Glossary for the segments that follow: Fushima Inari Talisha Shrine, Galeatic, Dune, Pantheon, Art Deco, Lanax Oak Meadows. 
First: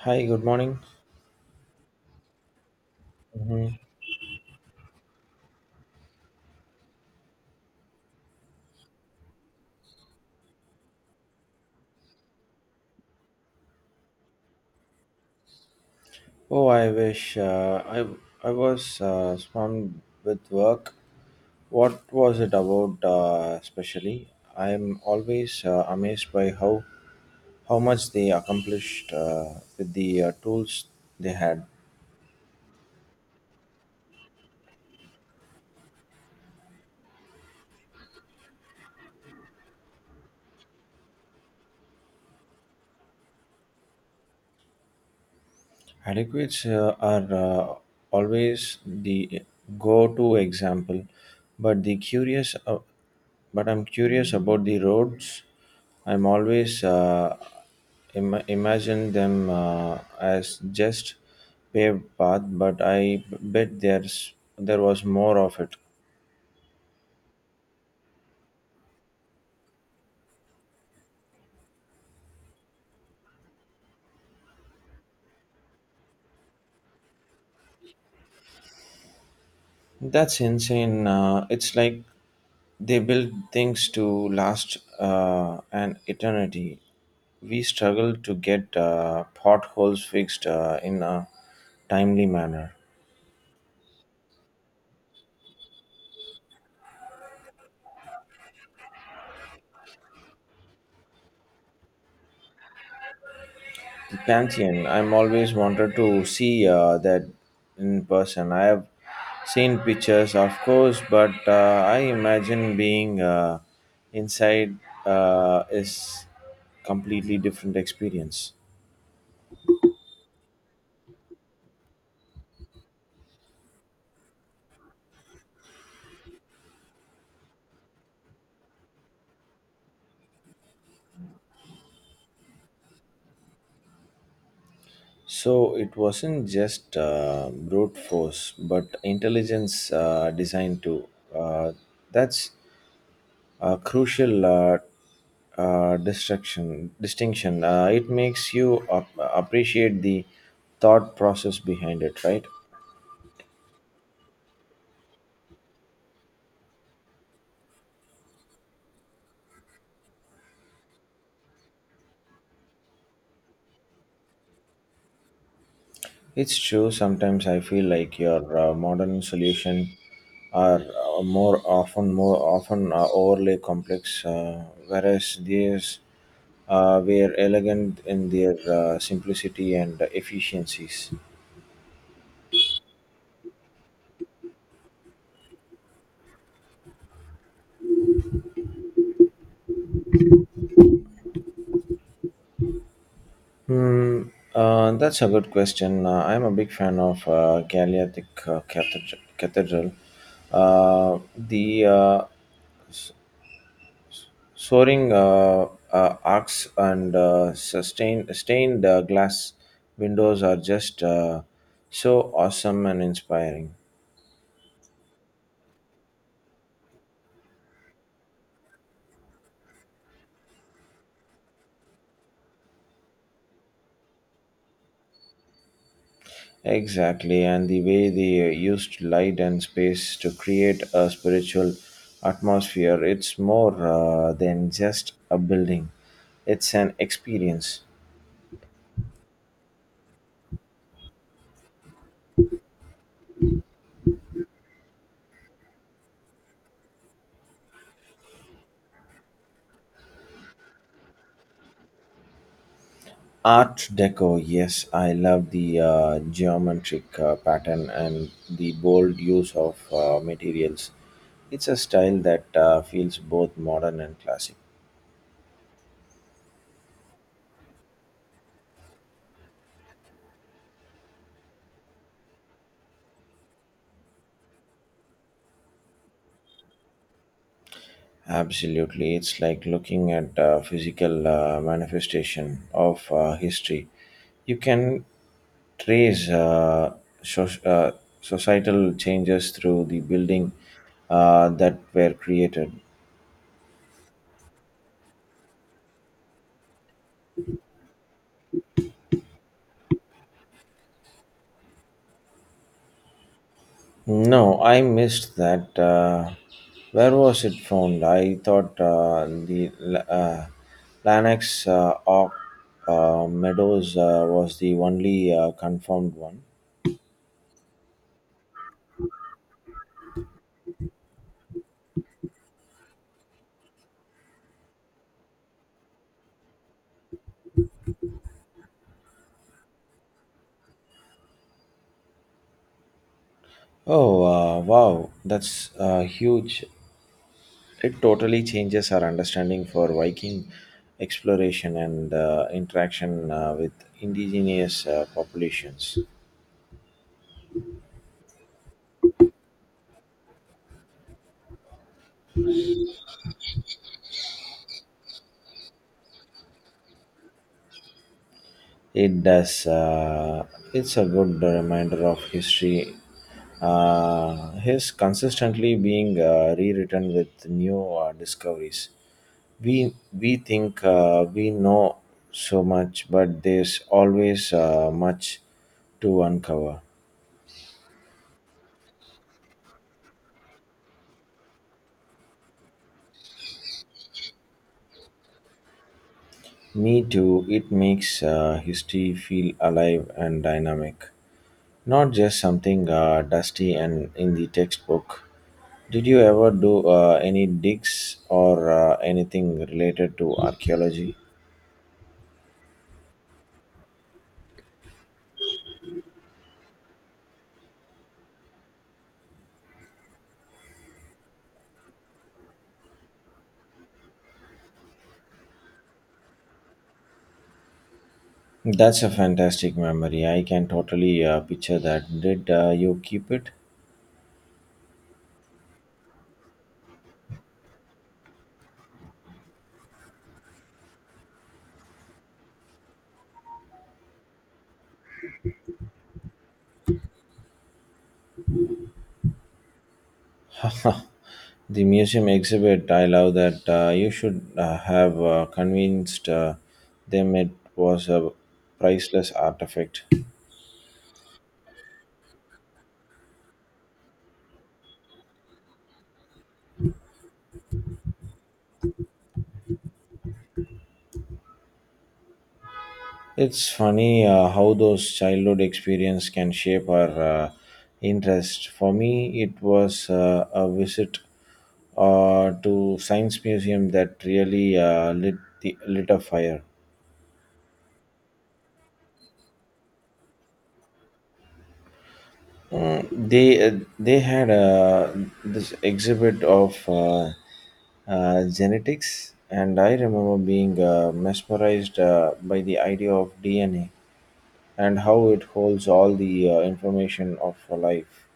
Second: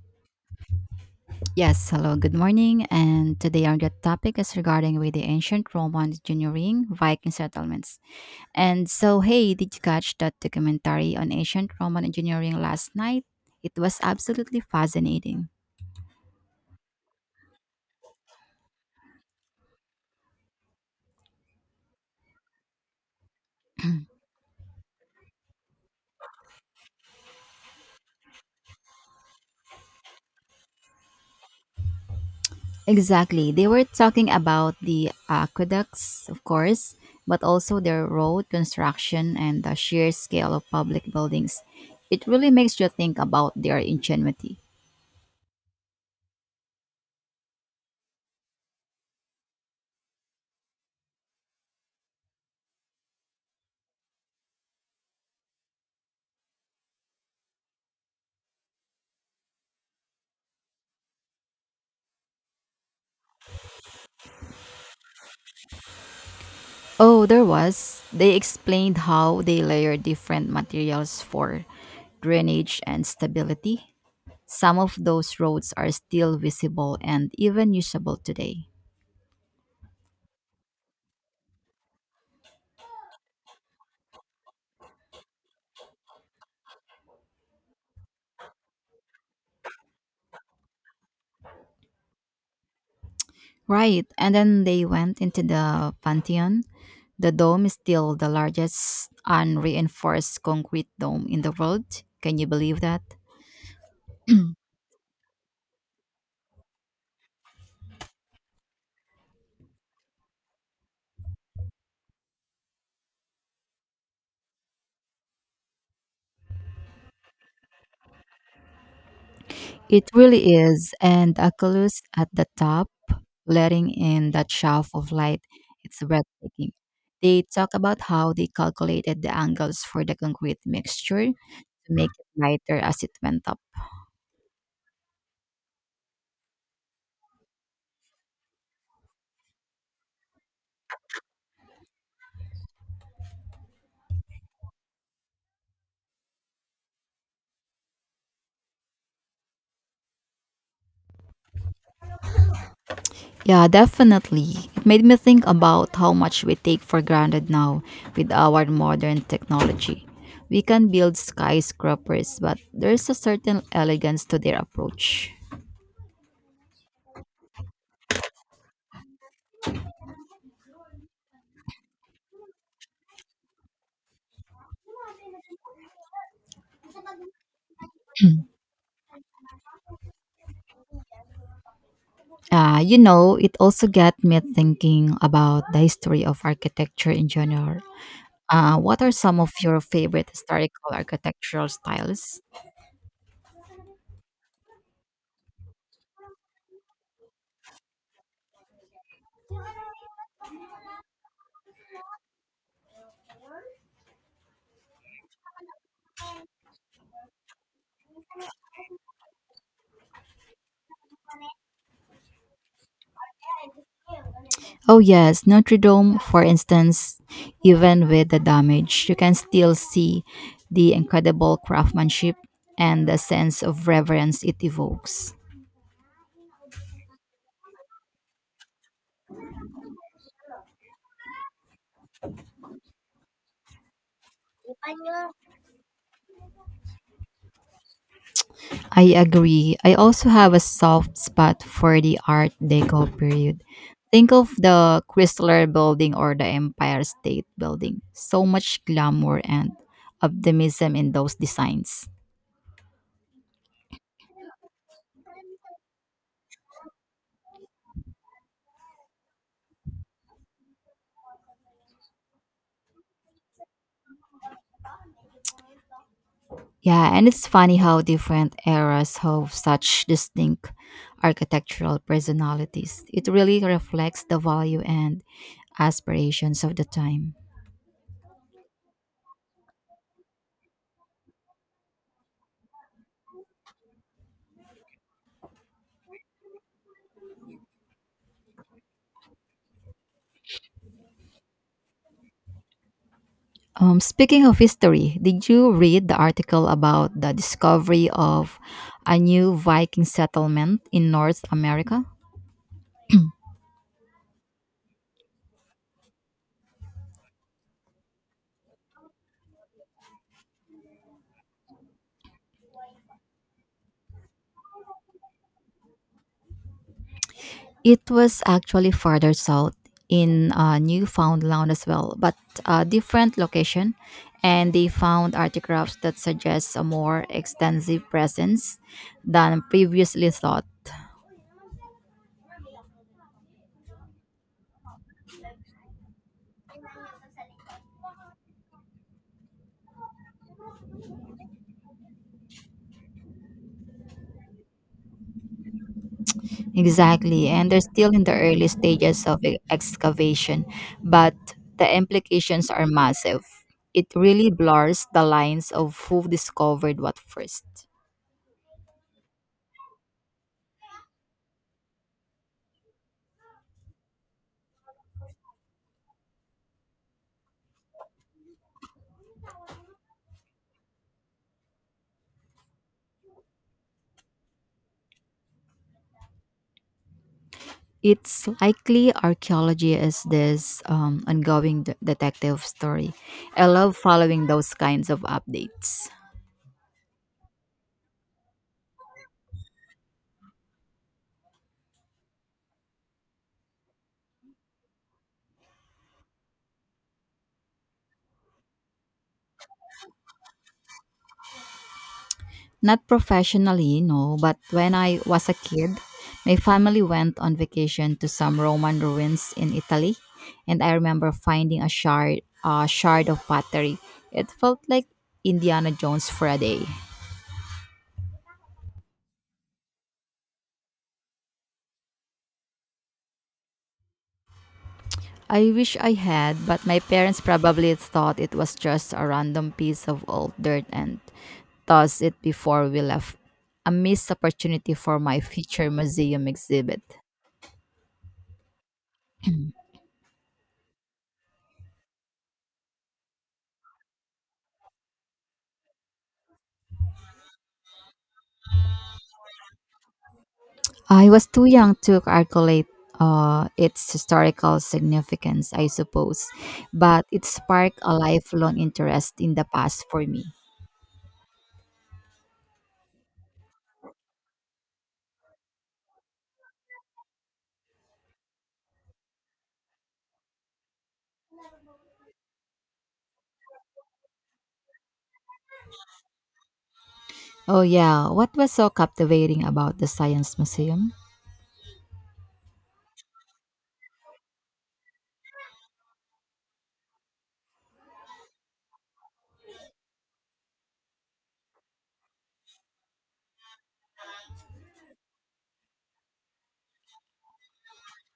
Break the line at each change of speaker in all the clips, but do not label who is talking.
Hi, good morning.
Yes, hello, good morning. And today
Hmm.
our good topic is regarding with the ancient Roman engineering, Viking settlements. And so, hey, did you catch that documentary on ancient Roman engineering last night? It was absolutely fascinating.
Oh, I wish I was swamped with work. What was it about especially? I'm always amazed by how much they accomplished with the tools they had.
Exactly. They were talking about the aqueducts, of course, but also their road construction and the sheer scale of public buildings. It really makes you think about their ingenuity.
Adequates are always the go-to example, but the curious, uh, but I'm curious about the roads. I'm always imagine them as just paved path, but I bet there was more of it.
Oh, there was. They explained how they layer different materials for drainage and stability. Some of those roads are still visible and even usable today.
That's insane. It's like they build things to last an eternity. We struggle to get potholes fixed in a timely manner.
Right, and then they went into the Pantheon. The dome is still the largest unreinforced concrete dome in the world. Can you believe that?
The Pantheon, I'm always wanted to see that in person. I have seen pictures, of course, but I imagine being inside is completely different experience.
It really is, and the oculus at the top, letting in that shaft of light, it's breathtaking. They talk about how they calculated the angles for the concrete mixture to make it lighter as it went up.
So it wasn't just brute force, but intelligence design too. Uh, that's a crucial distinction. It makes you appreciate the thought process behind it, right?
Yeah, definitely. It made me think about how much we take for granted now with our modern technology. We can build skyscrapers, but there's a certain elegance to their approach.
It's true. Sometimes I feel like your modern solution are more often overly complex, whereas these were elegant in their simplicity and efficiencies.
It also got me thinking about the history of architecture in general. What are some of your favorite historical architectural styles?
Hmm. That's a good question. I'm a big fan of Galeatic Cathedral. The Soaring arcs and sustained stained glass windows are just so awesome and inspiring.
Oh, yes, Notre Dame, for instance, even with the damage, you can still see the incredible craftsmanship and the sense of reverence it evokes.
Exactly, and the way they used light and space to create a spiritual atmosphere. It's more than just a building, it's an experience.
I agree. I also have a soft spot for the Art Deco period. Think of the Chrysler building or the Empire State building. So much glamour and optimism in those designs.
Art Deco, yes, I love the geometric pattern and the bold use of materials. It's a style that feels both modern and classic.
Yeah, and it's funny how different eras have such distinct architectural personalities. It really reflects the value and aspirations of the time.
Absolutely, it's like looking at a physical manifestation of history. You can trace soc- uh, societal changes through the building that were created.
Speaking of history, did you read the article about the discovery of a new Viking settlement in North America?
No, I missed that. Where was it found? I thought the uh, Lanax Oak Meadows was the only confirmed one.
It was actually farther south in Newfoundland as well, but a different location. And they found artifacts that suggest a more extensive presence than previously thought.
Oh, wow, that's huge. It totally changes our understanding for Viking exploration and interaction with indigenous populations.
Exactly, and they're still in the early stages of excavation, but the implications are massive. It really blurs the lines of who discovered what first.
It does. It's a good reminder of history. Is consistently being rewritten with new discoveries. We think we know so much, but there's always much to uncover.
It's likely archaeology is this ongoing detective story. I love following those kinds of updates.
Me too. It makes history feel alive and dynamic. Not just something dusty and in the textbook. Did you ever do any digs or anything related to archaeology?
Not professionally, no, but when I was a kid, my family went on vacation to some Roman ruins in Italy, and I remember finding a shard of pottery. It felt like Indiana Jones for a day.
That's a fantastic memory. I can totally picture that. Did you keep it?
I wish I had, but my parents probably thought it was just a random piece of old dirt and tossed it before we left. A missed opportunity for my future museum exhibit.
The museum exhibit, I love that. You should have convinced them it was a priceless artifact.
I was too young to calculate its historical significance, I suppose, but it sparked a lifelong interest in the past for me.
It's funny how those childhood experience can shape our interest. For me, it was a visit to science museum that really lit a fire.
Oh, yeah, what was so captivating about the Science Museum?
They had this exhibit of genetics, and I remember being mesmerized by the idea of DNA and how it holds all the information of life.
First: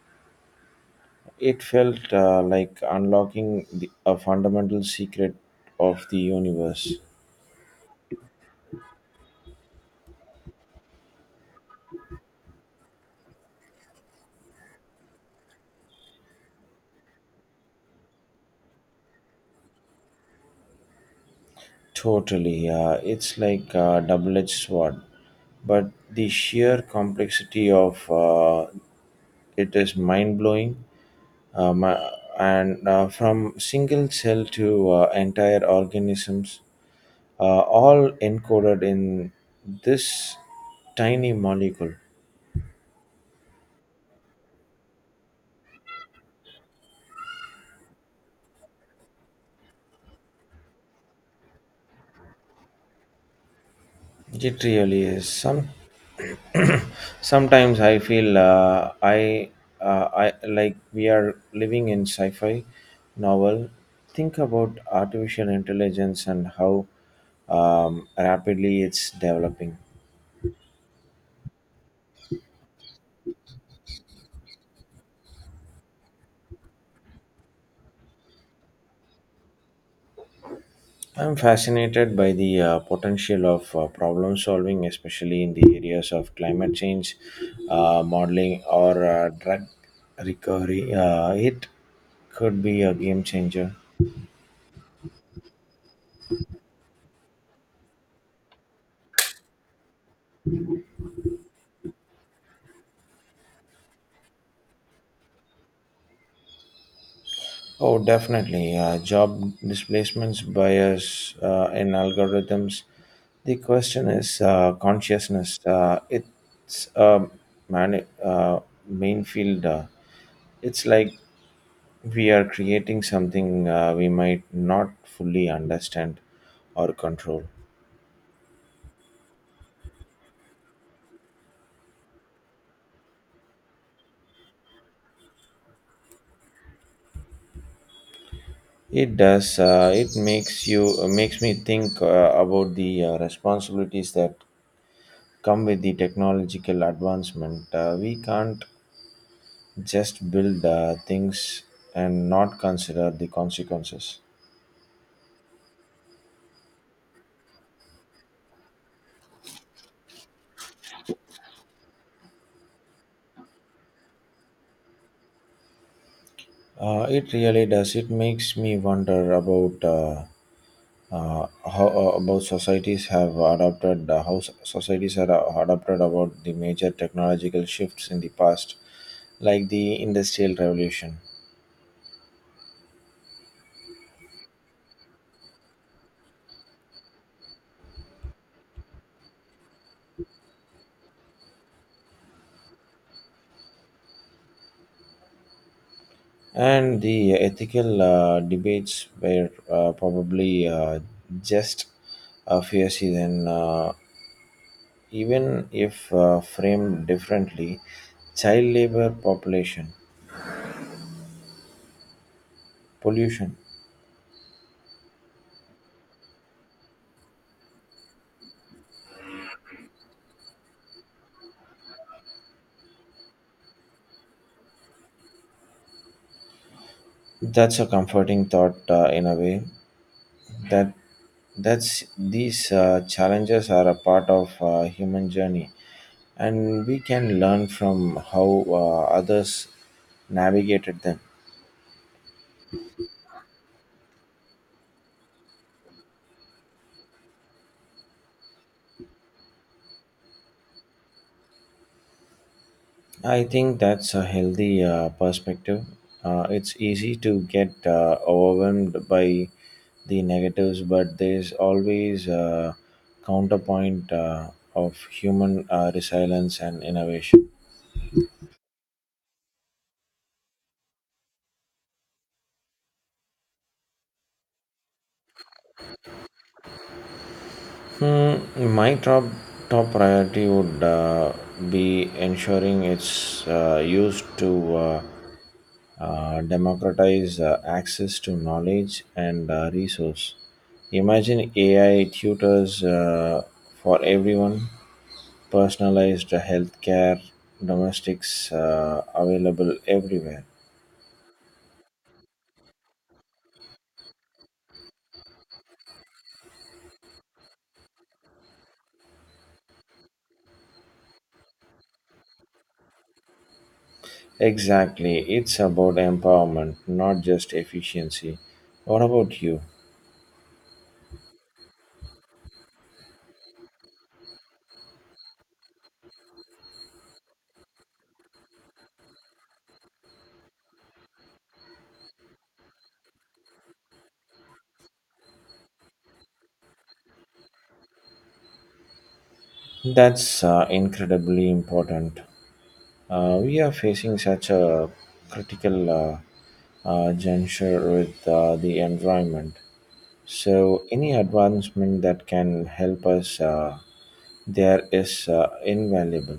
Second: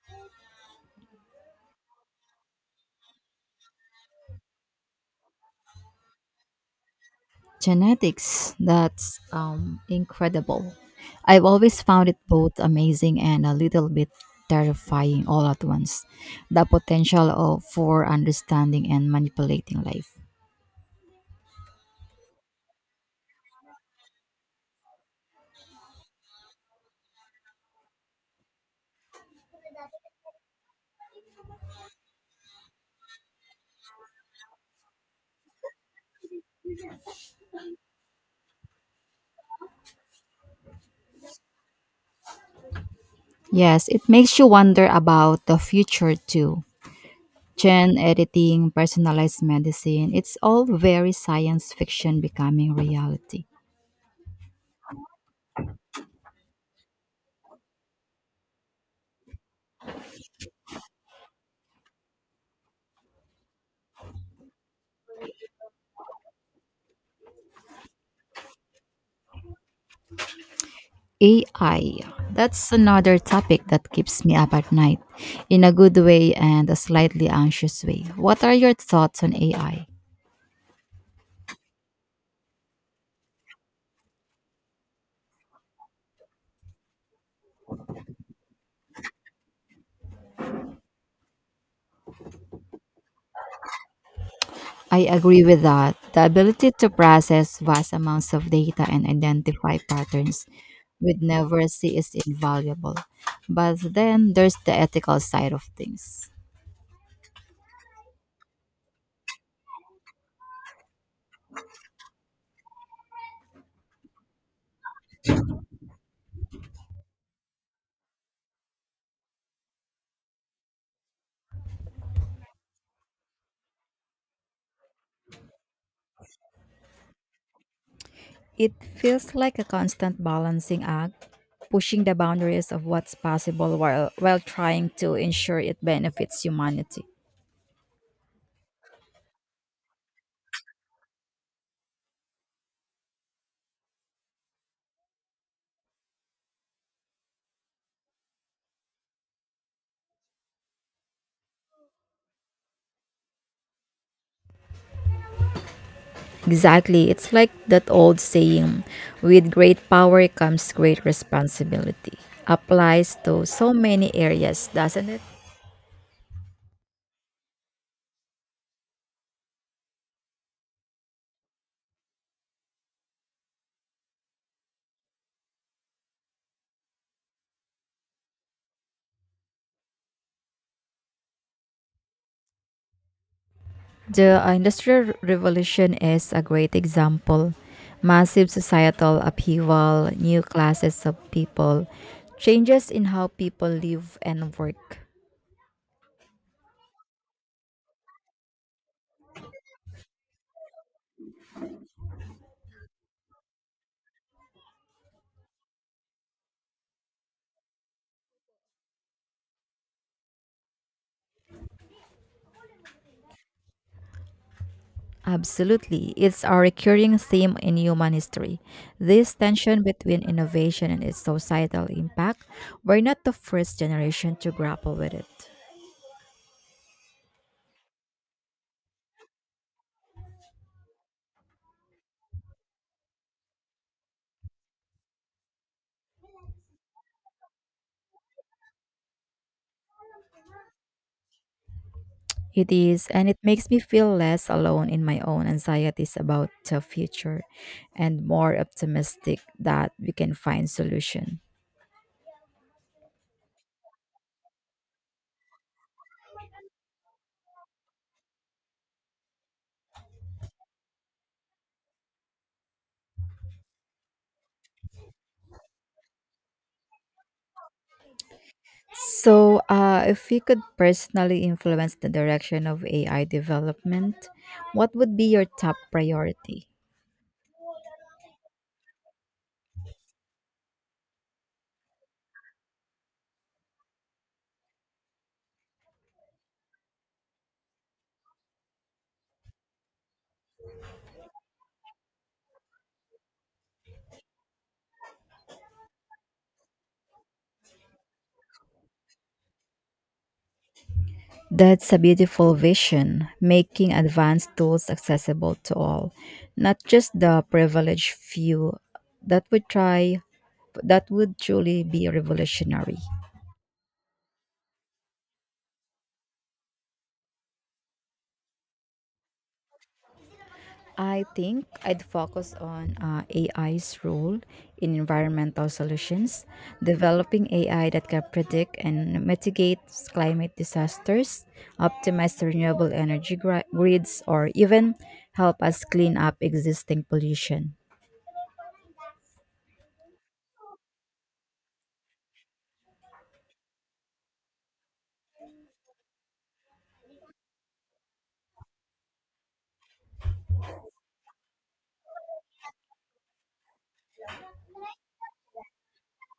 It felt like unlocking a fundamental secret of the universe.
Genetics, that's incredible. I've always found it both amazing and a little bit terrifying all at once. The potential for understanding and manipulating life.
Totally. It's like a double edged sword. But the sheer complexity of it is mind blowing. Um, uh, and From single cell to entire organisms, all encoded in this tiny molecule.
Yes, it makes you wonder about the future too. Gene editing, personalized medicine, it's all very science fiction becoming reality.
It really is. Sometimes I feel I like we are living in sci-fi novel. Think about artificial intelligence and how rapidly it's developing.
AI, that's another topic that keeps me up at night in a good way and a slightly anxious way. What are your thoughts on AI? I
I'm fascinated by the potential of problem solving, especially in the areas of climate change modeling or drug recovery. It could be a game changer.
I agree with that. The ability to process vast amounts of data and identify patterns we'd never see is invaluable. But then there's the ethical side of things.
Oh, definitely. Job displacements, bias in algorithms. The question is consciousness. It's a man- uh, main field. It's like we are creating something we might not fully understand or control.
It feels like a constant balancing act pushing the boundaries of what's possible while trying to ensure it benefits humanity.
It does. It makes you Makes me think about the responsibilities that come with the technological advancement. We can't just build the things and not consider the consequences.
Exactly. It's like that old saying with great power comes great responsibility. Applies to so many areas, doesn't it?
It really does. It makes me wonder about how about societies have adopted how so- societies are adopted about the major technological shifts in the past, like the industrial revolution.
The Industrial Revolution is a great example. Massive societal upheaval, new classes of people, changes in how people live and work.
And the ethical debates were probably just a few seasons. Even if framed differently, child labor, population, pollution.
Absolutely. It's a recurring theme in human history. This tension between innovation and its societal impact, we're not the first generation to grapple with it.
That's a comforting thought in a way. That that's these challenges are a part of human journey, and we can learn from how others navigated them.
It is, and it makes me feel less alone in my own anxieties about the future and more optimistic that we can find solution.
I think that's a healthy perspective. It's easy to get overwhelmed by the negatives, but there's always a counterpoint of human resilience and innovation.
So, if you could personally influence the direction of AI development, what would be your top priority?
My top priority would be ensuring it's used to democratize access to knowledge and resource. Imagine AI tutors for everyone, personalized healthcare, domestics available everywhere.
That's a beautiful vision, making advanced tools accessible to all, not just the privileged few. That would try that would truly be revolutionary.
Exactly, it's about empowerment, not just efficiency. What about you?
I think I'd focus on AI's role in environmental solutions, developing AI that can predict and mitigate climate disasters, optimize renewable energy grids, or even help us clean up existing pollution.
That's incredibly important. We are facing such a critical juncture with the environment. So, any advancement that can help us there is invaluable.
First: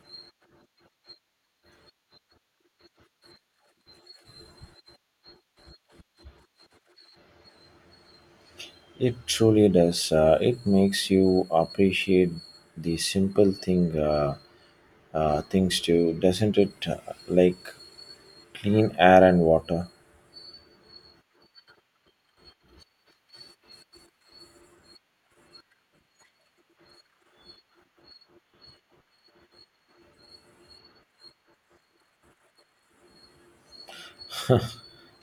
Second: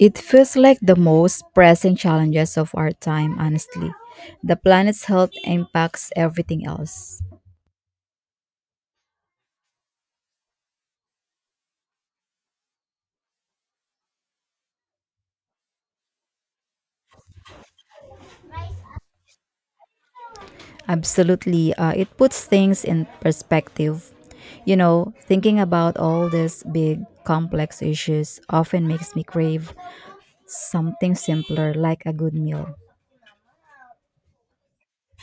It feels like the most pressing challenges of our time, honestly. The planet's health impacts everything else.
It truly does. It makes you appreciate the simple thing things too, doesn't it? Like clean air and water.
Absolutely. It puts things in perspective. You know, thinking about all these big, complex issues often makes me crave something simpler like a good meal.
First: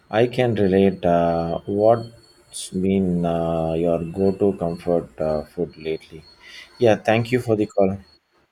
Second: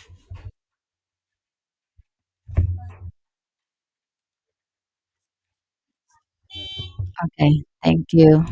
I can relate. What's been your go-to comfort food lately? Yeah, thank you for
Okay,
the call.
thank you.